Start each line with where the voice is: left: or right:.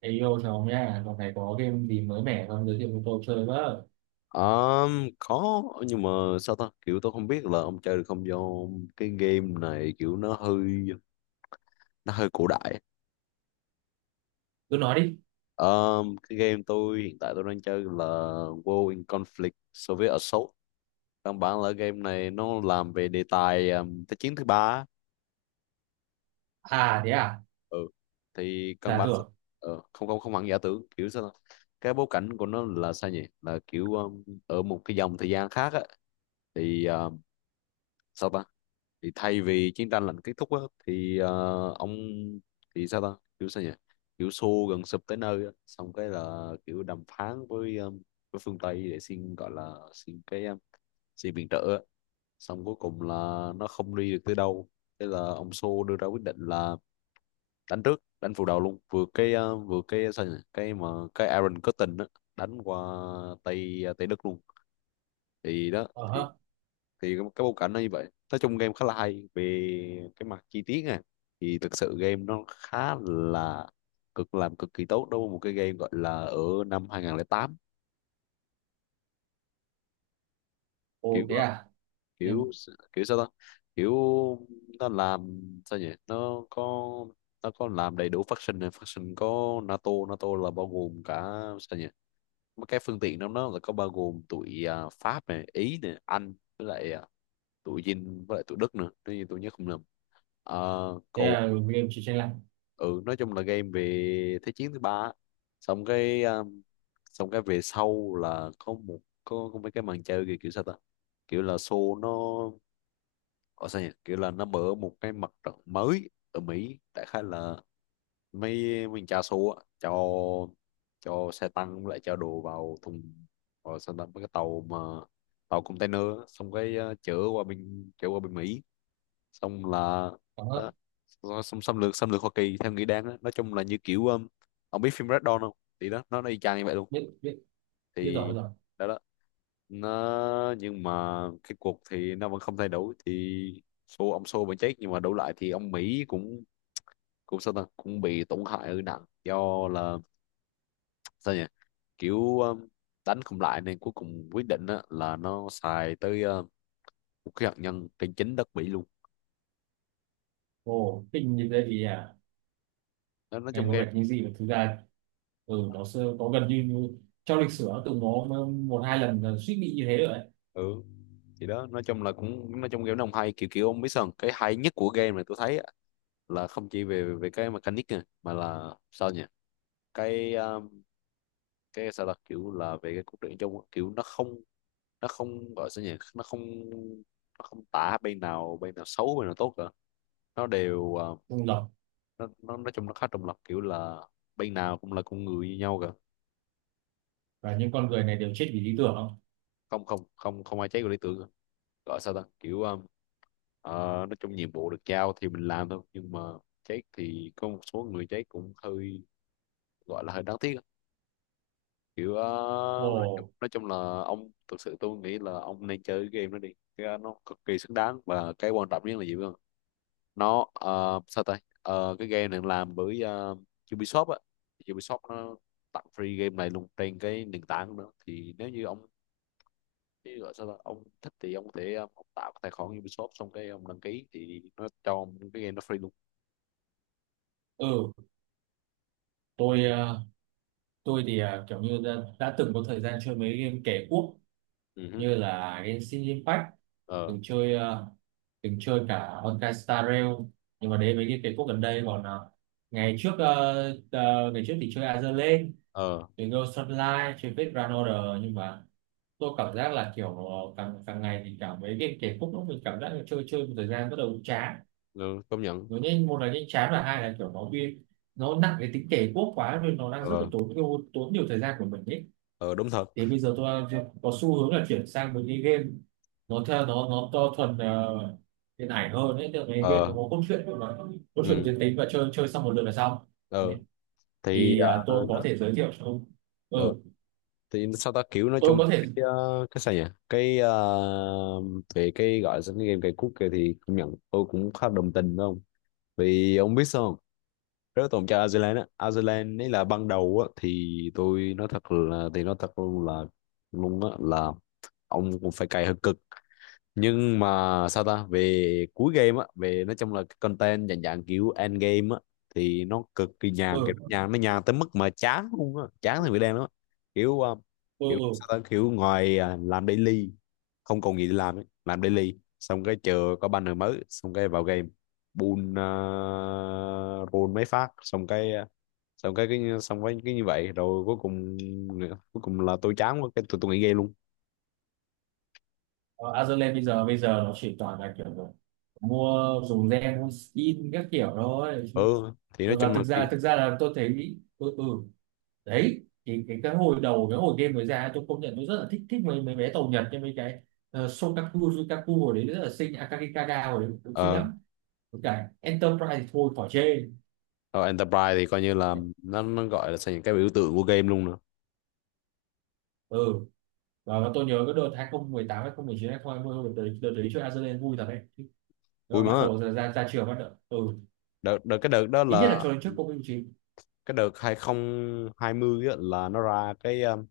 right: Ê yêu chồng nha, còn này có game gì mới mẻ không giới thiệu cho tôi chơi với.
left: Có nhưng mà sao ta, kiểu tôi không biết là ông chơi được không, do cái game này kiểu nó hơi cổ đại.
right: Cứ nói đi.
left: Cái game tôi hiện tại đang chơi là World in Conflict Soviet Assault. Căn bản là game này nó làm về đề tài, Thế chiến thứ ba á.
right: À thế à,
left: Ừ. Thì căn
right: giả
left: bản
right: tưởng.
left: không không không hẳn giả tưởng, kiểu sao ta? Cái bối cảnh của nó là sao nhỉ, là kiểu, ở một cái dòng thời gian khác á. Thì sao ta, thì thay vì chiến tranh lạnh kết thúc á, thì ông, thì sao ta, kiểu sao nhỉ, kiểu xô gần sụp tới nơi á, xong cái là kiểu đàm phán với với phương Tây để xin, gọi là xin cái xin viện trợ á. Xong cuối cùng là nó không đi được tới đâu, thế là ông Xô đưa ra quyết định là đánh trước, đánh phủ đầu luôn, vừa cái vừa cái sao nhỉ, cái mà cái Aaron Curtin á, đánh qua Tây Đức luôn. Thì đó,
right: Ờ
left: thì
right: hớ.
left: cái bối cảnh nó như vậy. Nói chung game khá là hay về cái mặt chi tiết này. Thì thực sự game nó khá là, làm cực kỳ tốt đối với một cái game gọi là ở năm 2008. Kiểu
right: Ồ thế à. Thế,
left: kiểu, kiểu sao ta, kiểu nó làm sao nhỉ, nó có làm đầy đủ faction này, faction có NATO. NATO là bao gồm cả, sao nhỉ, mấy cái phương tiện trong đó là có bao gồm tụi Pháp này, Ý này, Anh, với lại tụi Dinh, với lại tụi Đức nữa, nếu như tôi nhớ không lầm. Ờ,
right: thế
left: còn
right: là game chỉ trên lạnh.
left: ừ, nói chung là game về thế chiến thứ ba á. Xong cái, xong cái về sau là có có mấy cái màn chơi kiểu sao ta, kiểu là show nó ở, sao nhỉ, kiểu là nó mở một cái mặt trận mới ở Mỹ, đại khái là mấy mình cha show á, cho xe tăng với lại cho đồ vào thùng, vào sao ta, mấy cái tàu mà tàu container á. Xong cái chở qua bên Mỹ, xong là
right: Ờ hơ,
left: đó. Xong xâm lược, xâm lược Hoa Kỳ theo nghĩa đáng đó. Nói chung là như kiểu, ông biết phim Red Dawn không? Thì đó, nó y chang như vậy luôn.
right: biết, biết, biết rồi, biết
left: Thì
right: rồi.
left: đó đó, nó, nhưng mà cái cuộc thì nó vẫn không thay đổi, thì ông Xô vẫn chết, nhưng mà đổi lại thì ông Mỹ cũng cũng sao ta, cũng bị tổn hại ở nặng, do là sao nhỉ, kiểu, đánh không lại nên cuối cùng quyết định á, là nó xài tới vũ khí hạt nhân trên chính đất Mỹ luôn.
right: Ồ, kinh như thế thì à,
left: Đó, nói
right: này
left: chung
right: có
left: game.
right: vẻ như gì mà thực ra, ừ, nó sơ, có gần như như trong lịch sử nó từng có một hai lần là suýt bị như thế rồi đấy.
left: Ừ, thì đó, nói chung là cũng, nói chung game nó không hay, kiểu kiểu, ông biết sao không? Cái hay nhất của game này tôi thấy á, là không chỉ về về cái mechanic nè, mà là sao nhỉ, cái um, cái sao, là kiểu là về cái cốt truyện chung á, kiểu nó không gọi sao nhỉ, nó không tả bên nào, bên nào xấu bên nào tốt cả. Nó đều
right: Đúng rồi,
left: nó, nói chung nó khá trung lập, kiểu là bên nào cũng là con người như nhau cả.
right: và những con người này đều chết vì lý tưởng không?
left: Không không không, không ai trái của lý tưởng cả. Gọi sao ta, kiểu, ờ, nói chung nhiệm vụ được giao thì mình làm thôi, nhưng mà chết thì có một số người chết cũng hơi, gọi là hơi đáng tiếc á. Kiểu nói chung,
right: Ồ,
left: là ông, thực sự tôi nghĩ là ông nên chơi cái game đó đi, cái nó cực kỳ xứng đáng, và cái quan trọng nhất là gì biết không? Nó sao ta, ờ, cái game này làm bởi Ubisoft á. Ubisoft nó tặng free game này luôn trên cái nền tảng nữa. Thì nếu như ông, chứ gọi sao ta, ông thích thì ông có thể, ông tạo cái tài khoản Ubisoft, xong cái ông đăng ký thì nó cho ông cái game nó free luôn.
right: ừ, tôi, à, tôi thì à, kiểu như đã từng có thời gian chơi mấy game kẻ quốc
left: Ừ hứ.
right: như là Genshin Impact,
left: Ờ.
right: từng chơi từng chơi cả Honkai Star Rail, nhưng mà đến mấy cái quốc gần đây còn ngày trước ngày trước thì chơi Azur Lane,
left: Ờ.
right: chơi Ghost Sunlight, chơi Fate Grand Order, nhưng mà tôi cảm giác là kiểu càng càng ngày thì cảm mấy cái khúc lúc mình cảm giác là chơi chơi một thời gian bắt đầu chán.
left: Ừ, công nhận.
right: Nó nhanh, một là nhanh chán và hai là kiểu nó bị nó nặng cái tính kể quốc quá nên nó đang rất là
left: Ờ.
right: tốn tốn nhiều thời gian của mình ấy.
left: Ờ. Đúng thật.
right: Thì bây giờ tôi có xu hướng là chuyển sang một cái game nó theo nó to thuần điện ảnh hơn đấy, tức là cái game nó
left: Ờ.
right: có cốt truyện mà cốt truyện
left: Ừ.
right: tuyến tính và chơi chơi xong một lượt là xong
left: Ờ.
right: đấy.
left: Thì.
right: Thì à, tôi
left: Ờ.
right: có
left: Đó.
right: thể giới thiệu cho ông.
left: Ờ,
right: Ừ,
left: thì sao ta, kiểu nói
right: tôi
left: trong
right: có thể.
left: cái cái sao nhỉ, cái về cái gọi là sao, cái game cây cút kia thì công nhận tôi cũng khá đồng tình, đúng không? Vì ông biết sao không? Rất tôn trọng Iceland á. Iceland ấy là, ban đầu á, thì tôi nói thật là, thì nói thật luôn là, luôn á, là ông cũng phải cày hơi cực. Nhưng mà sao ta, về cuối game á, về nói chung là cái content dạng dạng kiểu end game á, thì nó cực kỳ nhàn, kiểu
right: Ừ.
left: nhàn, nó nhàn tới mức mà chán luôn á, chán thì bị đen lắm á. Kiểu
right: Ừ
left: kiểu
right: ừ.
left: sao ta, kiểu ngoài làm daily không còn gì để làm ấy. Làm daily xong cái chờ có banner mới, xong cái vào game bùn, roll mấy phát, xong cái xong cái xong với cái như vậy, rồi cuối cùng là tôi chán quá, cái tôi nghỉ game luôn.
right: Ờ, Azerland bây giờ nó chỉ toàn là kiểu là mua, dùng gen mua skin các kiểu thôi. Chứ-
left: Ừ, thì nói
right: và
left: chung là cái.
right: thực ra là tôi thấy, ừ ừ, đấy thì cái hồi đầu cái hồi game mới ra tôi công nhận tôi rất là thích, thích mấy mấy bé tàu Nhật như mấy cái Shokaku Yukaku hồi đấy rất là xinh, Akagikaga hồi đấy cũng xinh
left: Ờ.
right: lắm. Với cả Enterprise thì thôi khỏi chê.
left: Rồi Enterprise thì coi như là, nó gọi là sao, những cái biểu tượng của game luôn nữa.
right: Ừ, và tôi nhớ cái đợt 2018 2019 2020, đợt tới đợt đấy chơi Azealia vui thật đấy.
left: Vui
right: Và bắt
left: mà.
right: đầu ra ra, ra trường bắt đầu, ừ,
left: Đợt cái đợt đó
right: ít
left: là
right: nhất là cho đến trước Covid mười chín.
left: cái đợt 2020 á, là nó ra cái,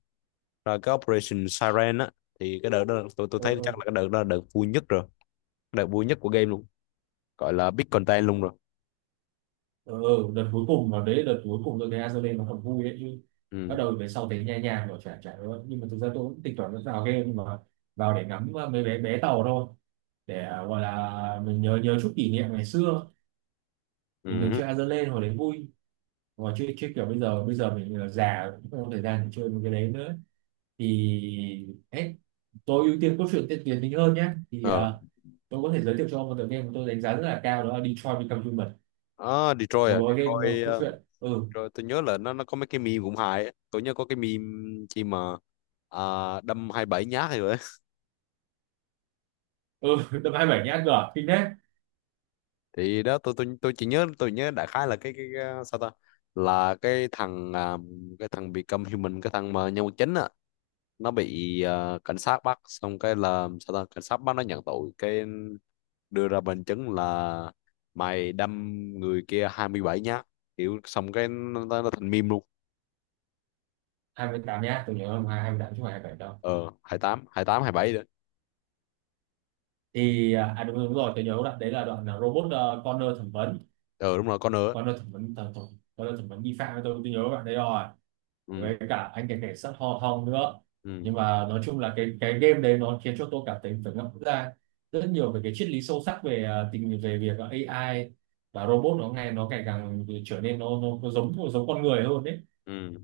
left: ra cái Operation Siren á. Thì cái đợt đó tôi
right: Ừ,
left: thấy
right: ừ.
left: chắc là cái đợt đó là đợt vui nhất rồi, đợt vui nhất của game luôn, gọi là big content luôn rồi.
right: Ừ, ừ, đợt cuối cùng, mà đấy đợt cuối cùng tôi thấy Azoulay nó còn vui ấy chứ.
left: Ừ.
right: Bắt đầu về sau thấy nhẹ nhàng rồi chả chả nữa, nhưng mà thực ra tôi cũng tính toán vào game, nhưng mà vào để ngắm mấy bé bé tàu thôi, để gọi là mình nhớ nhớ chút kỷ niệm ngày xưa mình từng
left: Ừ.
right: chơi Azoulay hồi đấy vui. Mà chơi chơi kiểu bây giờ mình già cũng không có thời gian để chơi một cái đấy nữa. Thì ấy, tôi ưu tiên cốt truyện tiên tiến tính hơn nhé. Thì
left: Ờ.
right: tôi có thể giới thiệu cho ông một tựa game mà tôi đánh giá rất là cao, đó là Detroit Become Human,
left: À Detroit,
right: một gói game cốt
left: Detroit,
right: truyện. Ừ.
left: Detroit tôi nhớ là nó có mấy cái meme cũng hài á. Tôi nhớ có cái meme chi mà, à, đâm 27 nhát rồi.
right: Ừ tầm 27 nhá, ăn cửa kinh đấy.
left: Thì đó, tôi chỉ nhớ, tôi nhớ đại khái là cái cái sao ta, là cái thằng cái thằng Become Human, cái thằng mà nhân vật chính á, nó bị cảnh sát bắt, xong cái là sao ta, cảnh sát bắt nó nhận tội, cái đưa ra bằng chứng là mày đâm người kia 27 nhát, kiểu xong cái nó, thành meme luôn.
right: 28 nhá, tôi nhớ không hai, 28 chứ không phải 27 đâu.
left: Ờ, 28, 28, 27 đấy.
right: Thì à à, đúng, đúng rồi, tôi nhớ đoạn đấy là đoạn là robot, Connor thẩm vấn.
left: Ờ đúng rồi, con nữa.
right: Connor thẩm vấn, thẩm, thẩm Connor thẩm vấn nghi phạm, tôi nhớ bạn đấy rồi.
left: Ừ.
right: Với cả anh cảnh cảnh sát Hong Hong nữa.
left: Ừ.
right: Nhưng mà nói chung là cái game đấy nó khiến cho tôi cảm thấy phải ngẫm ra rất nhiều về cái triết lý sâu sắc về à, tình về việc AI và robot nó ngày càng trở nên nó giống giống con người hơn đấy.
left: Ừ.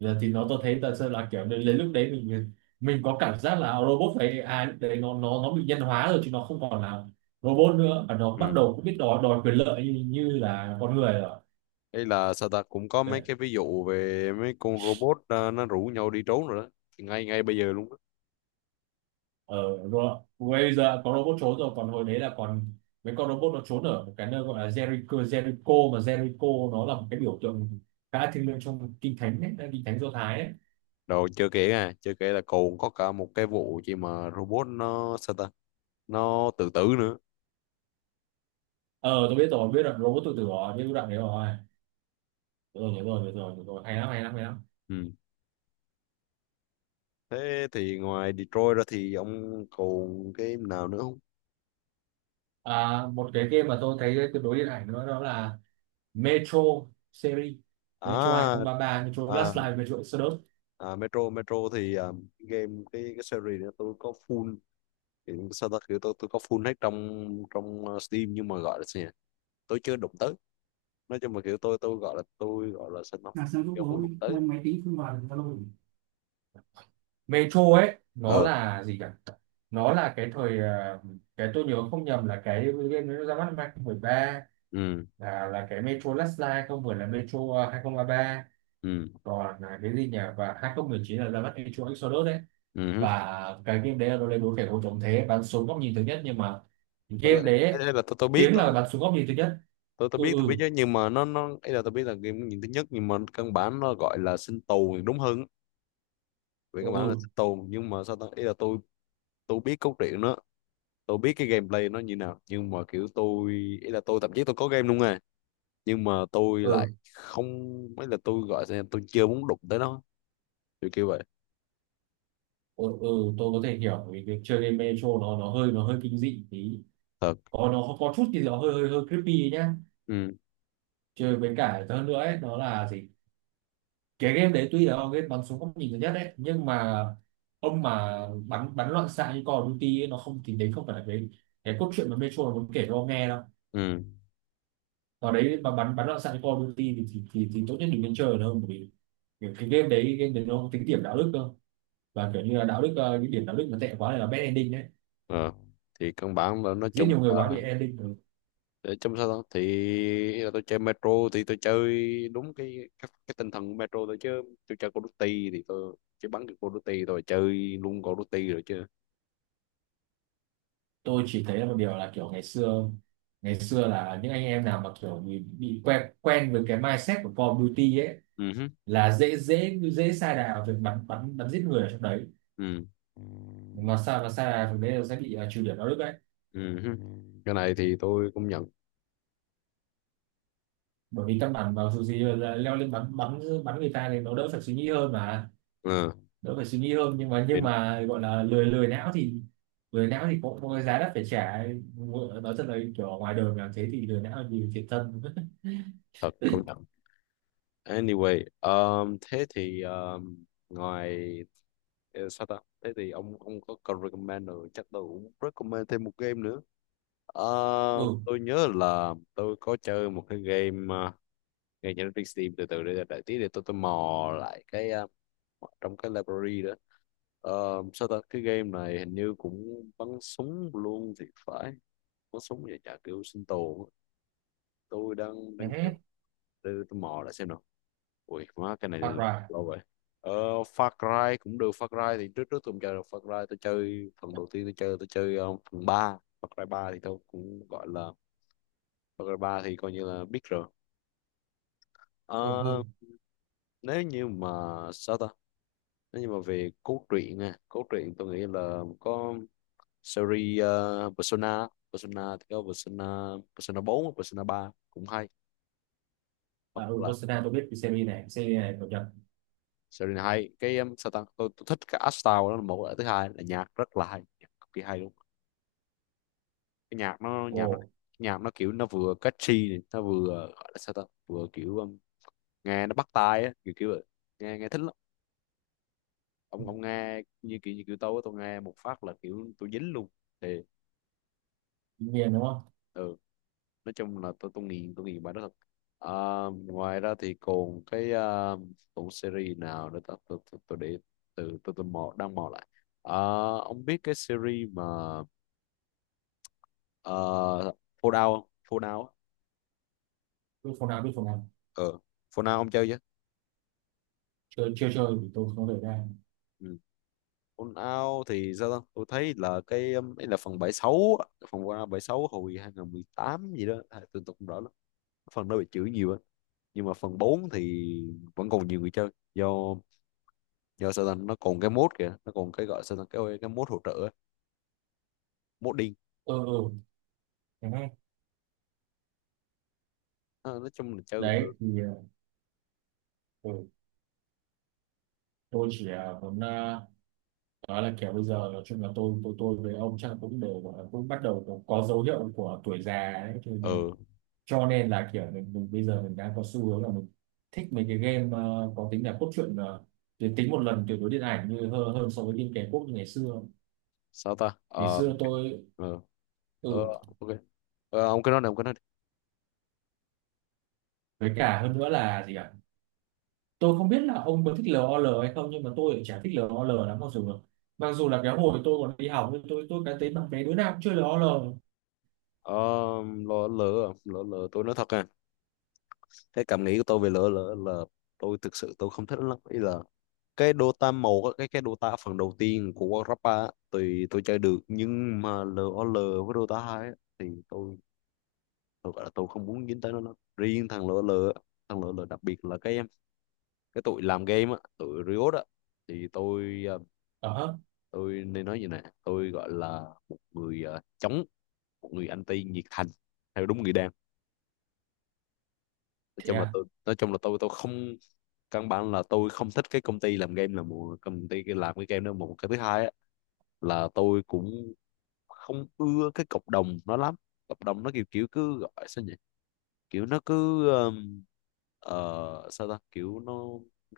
right: Giờ thì nó tôi thấy thật sự là kiểu đến đến lúc đấy mình có cảm giác là robot phải AI lúc đấy nó bị nhân hóa rồi chứ nó không còn là robot nữa, và nó bắt
left: Ừ.
right: đầu cũng biết đòi đòi quyền lợi như, như là con người rồi.
left: Đây là sao ta, cũng có mấy
right: Để,
left: cái ví dụ về mấy con robot, ờ, nó rủ nhau đi trốn rồi đó. Thì ngay ngay bây giờ luôn á.
right: ở ro- bây giờ có robot trốn rồi, còn hồi đấy là còn mấy con robot nó trốn ở một cái nơi gọi là Jericho. Jericho, mà Jericho nó là một cái biểu tượng khá thiêng liêng trong kinh thánh ấy, kinh thánh Do Thái ấy.
left: Rồi chưa kể, chưa kể là còn có cả một cái vụ gì mà robot nó sao ta, nó tự tử nữa.
right: Ờ tôi biết rồi, biết rồi, robot tự tử rồi, biết đoạn đấy rồi. Được rồi, nhớ rồi nhớ rồi nhớ rồi, hay lắm hay lắm hay lắm.
left: Ừ. Thế thì ngoài Detroit ra thì ông còn cái nào nữa không?
right: À, một cái game mà tôi thấy tương đối điện ảnh nữa đó là Metro series. Metro
left: À,
right: 2033, Metro
left: à,
right: Last Light, Metro Exodus.
left: Metro. Thì game cái series đó tôi có full. Thì sao ta kiểu tôi có full hết trong trong Steam, nhưng mà gọi là gì nhỉ? Tôi chưa đụng tới. Nói chung là kiểu tôi gọi là, sao học,
right: Là sao lúc
left: kiểu muốn
right: bố
left: đụng tới.
right: lên máy tính không vào được Zalo. Metro ấy nó
left: Ờ.
right: là gì cả, nó là cái thời à, cái tôi nhớ không nhầm là cái game nó ra mắt năm 2013,
left: Ừ.
right: là cái Metro Last Light không, vừa là Metro à, 2033
left: Ừ.
right: còn là cái gì nhỉ, và 2019 là ra mắt Metro Exodus đấy.
left: Ừ.
right: Và cái game đấy là nó lên đối kẻ thù chống thế bắn súng góc nhìn thứ nhất, nhưng mà game
left: Tôi,
right: đấy
left: thế
right: ấy,
left: nên là
right: tiếng là bắn súng góc nhìn thứ nhất.
left: tôi
right: Ừ.
left: biết, tôi biết
right: Ừ
left: chứ, nhưng mà nó ấy, là tôi biết là game nhìn thứ nhất, nhưng mà căn bản nó gọi là sinh tồn thì đúng hơn. Về căn bản là
right: ừ.
left: sinh tồn, nhưng mà sao ta, ấy là tôi biết cốt truyện nó, tôi biết cái gameplay nó như nào, nhưng mà kiểu tôi, ấy là tôi thậm chí tôi có game luôn à, nhưng mà tôi lại
right: Ừ
left: không, ấy là tôi gọi là tôi chưa muốn đụng tới nó, kiểu kiểu vậy.
right: ừ ừ ừ, tôi có thể hiểu vì việc chơi game Metro nó hơi kinh dị tí.
left: Thật.
right: Có nó có chút thì nó hơi hơi hơi creepy nhá.
left: Ừ.
right: Chơi với cả hơn nữa ấy, nó là gì, cái game đấy tuy là game bắn súng góc nhìn thứ nhất đấy nhưng mà ông mà bắn bắn loạn xạ như Call of Duty ấy, nó không, thì đấy không phải là cái cốt truyện mà Metro nó muốn kể cho ông nghe đâu.
left: Ừ.
right: Ở đấy mà bắn bắn loạn xạ cho Call of Duty thì tốt nhất đừng nên chơi ở đâu, bởi vì kiểu cái game đấy nó không tính điểm đạo đức cơ, và kiểu như là đạo đức cái điểm đạo đức nó tệ quá này là bad ending đấy.
left: Ờ. Thì căn bản là nói
right: Giết
left: chung
right: nhiều người quá bị
left: là,
right: ending. Ừ,
left: để trong sao đó thì, là tôi chơi Metro thì tôi chơi đúng cái cái tinh thần của Metro thôi, chứ tôi chơi Call of Duty thì tôi chỉ bắn cái Call of Duty rồi chơi luôn Call of Duty rồi chứ.
right: tôi chỉ thấy là một điều là kiểu ngày xưa là những anh em nào mà kiểu bị quen quen với cái mindset của Call of Duty ấy,
left: Ừ hứ.
right: là dễ dễ dễ sa đà về bắn bắn bắn giết người ở trong đấy,
left: Ừ.
right: mà sao mà sa đà trong đấy là sẽ bị trừ điểm đạo đức đấy.
left: Ừ hứ. Cái này thì tôi cũng nhận.
right: Bởi vì căn bản vào dù gì là leo lên bắn bắn bắn người ta thì nó đỡ phải suy nghĩ hơn mà.
left: Ừ.
right: Đỡ phải suy nghĩ hơn,
left: Thì
right: nhưng mà gọi là lười lười não thì cũng có cái giá đắt phải trả. Nói thật là kiểu ở ngoài đời làm thế thì lười não nhiều thiệt thân.
left: thật, công nhận. Anyway, thế thì ngoài sao ta, thế thì ông có recommend rồi chắc tôi cũng recommend thêm một game nữa. Ờ,
right: Ừ.
left: tôi nhớ là tôi có chơi một cái game, ngay trên Netflix Steam. Từ từ để đợi tí để tôi mò lại cái, trong cái library đó. Ờ, sao ta, cái game này hình như cũng bắn súng luôn thì phải, bắn súng vậy chả, kiểu sinh tồn á. Tôi đang
right: Nhà
left: đang chờ
right: hát.
left: để tôi mò lại xem nào. Ui má, cái này
right: Hoặc là,
left: lâu vậy. ờ, Far Cry cũng được. Far Cry thì trước trước tôi không chơi được Far Cry, tôi chơi phần đầu tiên, tôi chơi phần ba, Far Cry 3, thì tôi cũng gọi là G3 thì coi như là biết rồi.
right: ừ
left: Ờ,
right: ừ,
left: nếu như mà sao ta, nếu như mà về cốt truyện nè, cốt truyện tôi nghĩ là có series, Persona. Persona thì có Persona, Persona 4, Persona 3 cũng hay. Hoặc
right: à, ừ
left: là
right: Barcelona tôi biết cái series này, series này cập nhật.
left: series này hay cái, sao ta, tôi thích cái art style đó là một cái, thứ hai là nhạc rất là hay, nhạc cực kỳ hay luôn. Cái nhạc nó
right: Ồ,
left: nhạc nó nhạc nó kiểu nó vừa catchy này, nó vừa gọi là sao ta, vừa kiểu, nghe nó bắt tai á, kiểu kiểu vậy. Nghe nghe thích lắm. Ông nghe như kiểu tôi á, tôi nghe một phát là kiểu tôi dính luôn thì
right: miền đúng không.
left: ừ, nói chung là tôi nghiền bài đó thật. À, ngoài ra thì còn cái, à, tủ series nào để tôi để từ, tôi mò, đang mò lại. À, ông biết cái series mà, uh, Fallout không? Fallout á.
right: Biết phòng nào biết phòng nào.
left: Ờ, Fallout ông chơi chưa?
right: Chơi chưa, chơi thì tôi không thể ra.
left: Ừ. Fallout thì sao ta? Tôi thấy là cái, ấy là phần 76 á, phần Fallout bảy mươi sáu hồi 2018 gì đó, à, tôi không rõ lắm. Phần đó bị chửi nhiều á. Nhưng mà phần 4 thì vẫn còn nhiều người chơi, do do Satan nó còn cái mode kìa, nó còn cái gọi Satan, cái mode hỗ trợ á, modding.
right: Ừ ừ. Nhà hát.
left: Nói chung là chơi cũng được.
right: Đấy thì ừ, tôi chỉ muốn, đó là kiểu bây giờ nói chung là tôi với ông chắc là cũng đều gọi là cũng bắt đầu có dấu hiệu của tuổi già ấy,
left: Ừ,
right: cho nên là kiểu mình bây giờ mình đang có xu hướng là mình thích mấy cái game có tính là cốt truyện tuyến tính một lần tuyệt đối điện ảnh như hơn, hơn so với game kẻ quốc như ngày xưa.
left: sao ta,
right: Ngày
left: ờ
right: xưa tôi,
left: ờ, ờ,
right: ừ,
left: ok. Ờ, ông cứ nói đi.
right: với cả hơn nữa là gì ạ, tôi không biết là ông có thích LOL hay không, nhưng mà tôi lại chả thích LOL lắm, mặc dù là cái hồi tôi còn đi học nhưng tôi cái thấy bạn bè đứa nào cũng chơi LOL.
left: Ờ, lỡ lỡ lỡ lỡ tôi nói thật, à, cái cảm nghĩ của tôi về lỡ lỡ là tôi thực sự, tôi không thích lắm, ý là cái Dota màu á, cái Dota phần đầu tiên của Warcraft 3 á, thì tôi chơi được, nhưng mà LOL với Dota hai á, thì tôi gọi là tôi không muốn dính tới nó riêng thằng lỡ lỡ, thằng lỡ lỡ đặc biệt là cái tụi làm game á, tụi Riot á, thì tôi,
right: Ờ hớ.
left: tôi nên nói như này, tôi gọi là một người, chống, một người anti nhiệt thành theo đúng nghĩa đen.
right: Thế à.
left: Nói chung là tôi không, căn bản là tôi không thích cái công ty làm game, là một công ty cái làm cái game đó một cái, thứ hai á, là tôi cũng không ưa cái cộng đồng nó lắm. Cộng đồng nó kiểu kiểu cứ gọi sao nhỉ, kiểu nó cứ, ờ, sao ta, kiểu nó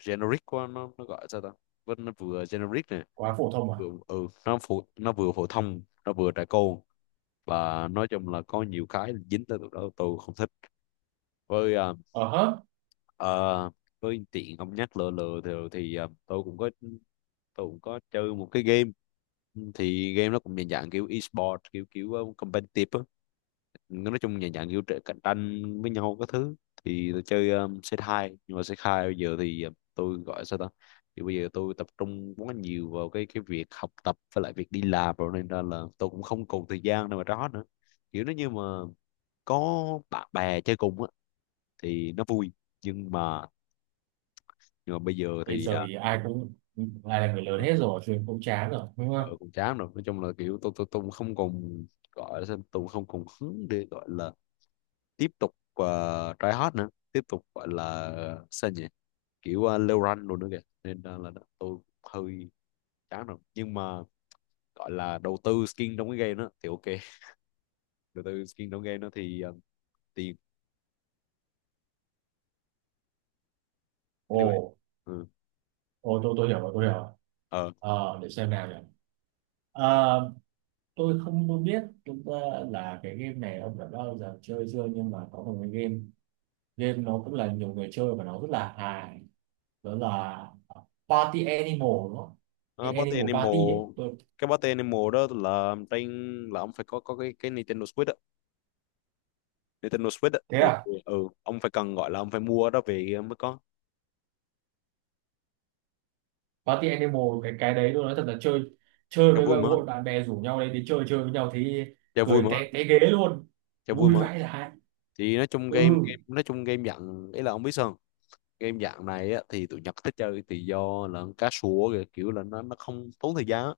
left: generic quá, nó gọi sao ta, vẫn nó vừa generic này,
right: Quá phổ thông à.
left: vừa ừ, nó vừa phổ thông, nó vừa trẻ con. Và nói chung là có nhiều cái dính tới tụi đó tôi không thích. Với
right: Ờ hớ.
left: ờ, với tiện ông nhắc lừa lừa thì ờ, tôi cũng có chơi một cái game. Thì game nó cũng dạng dạng kiểu e-sport, kiểu kiểu ờ, competitive á, nói chung nhà dạng kiểu cạnh tranh với nhau các thứ. Thì tôi chơi, C2, nhưng mà c hai bây giờ thì, tôi gọi sao ta, thì bây giờ tôi tập trung quá nhiều vào cái việc học tập với lại việc đi làm rồi, nên ra là tôi cũng không còn thời gian đâu mà đó nữa. Kiểu nó như mà có bạn bè chơi cùng á thì nó vui, nhưng mà, bây giờ
right: Bây
left: thì
right: giờ
left: à,
right: thì ai cũng ai là người lớn hết rồi, chuyện cũng chán rồi đúng
left: ờ,
right: không.
left: cũng chán rồi. Nói chung là kiểu tôi cũng không còn gọi là sao, tôi cũng không còn hứng để gọi là tiếp tục try hard nữa, tiếp tục gọi là sao nhỉ, kiểu leo rank luôn nữa kìa, nên tôi hơi chán rồi. Nhưng mà gọi là đầu tư skin trong cái game đó thì ok đầu tư skin trong game đó thì tiền.
right: Ồ.
left: Anyway. Ừ.
right: Ồ, tôi hiểu rồi, tôi hiểu rồi.
left: Ờ.
right: Ờ để xem nào nhỉ. Ờ, tôi không có biết chúng ta là cái game này ông đã bao giờ chơi chưa, nhưng mà có một cái game, game nó cũng là nhiều người chơi và nó rất là hài, đó là Party Animal đúng không?
left: Ờ,
right: Cái
left: Party
right: Animal
left: Animal.
right: Party ấy tôi.
left: Cái Party Animal đó là trên, là ông phải có cái Nintendo Switch á, Nintendo Switch á
right: Thế
left: thì
right: à.
left: ừ, ông phải cần gọi là ông phải mua đó về mới có.
right: Party Animal, cái đấy tôi nói thật là chơi chơi
left: cho
right: với
left: vui
right: bạn-
left: mà
right: hội bạn bè rủ nhau đấy đi chơi chơi với nhau thì
left: cho vui
right: cười
left: mà
right: té té ghế luôn.
left: cho vui
right: Vui
left: mà.
right: vãi lại.
left: Thì nói chung
right: Ừ
left: game game nói chung game dặn ấy là ông biết sao, game dạng này á, thì tụi Nhật thích chơi thì do là cá sủa kìa, kiểu là nó không tốn thời gian á.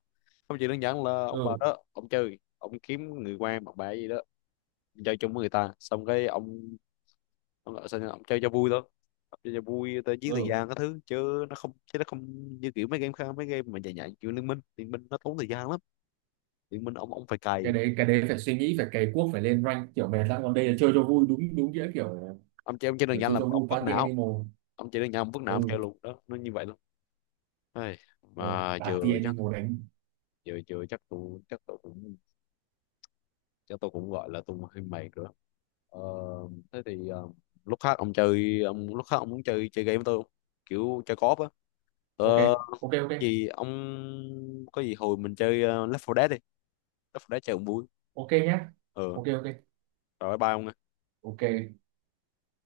left: Không, chỉ đơn giản là ông vào
right: ừ
left: đó ông chơi, ông kiếm người quen bạn bè gì đó, chơi chung với người ta, xong cái ông chơi cho vui thôi. Ông chơi cho vui tới giết thời
right: ừ,
left: gian các thứ, chứ nó không như kiểu mấy game khác, mấy game mà dài dài kiểu liên minh nó tốn thời gian lắm. Liên minh ông phải cày.
right: cái đấy phải suy nghĩ phải cày cuốc phải lên rank kiểu mệt lắm, còn đây là chơi cho vui đúng đúng nghĩa kiểu
left: Ông chơi, đơn
right: kiểu
left: giản
right: chơi
left: là
right: cho
left: ông
right: vui
left: vứt
right: Party
left: não,
right: Animal.
left: ông chơi đơn giản ông vứt não ông
right: Ừ.
left: chơi luôn đó, nó như vậy luôn. Ai,
right: Ừ,
left: mà
right: Party
left: vừa chắc,
right: Animal đánh.
left: vừa vừa chắc tụi cũng, chắc tôi cũng gọi là tung hơi mày rồi. Đó. Ờ, thế thì ờ, lúc khác ông muốn chơi chơi game với tôi không? Kiểu chơi co-op á.
right: Ok
left: Ờ,
right: ok. Ok
left: gì ông, có gì hồi mình chơi, Left 4 Dead đi. Left 4 Dead chơi cũng vui.
right: ok nhá.
left: Ờ,
right: Ok ok
left: rồi bye bye ông. Nha.
right: ok.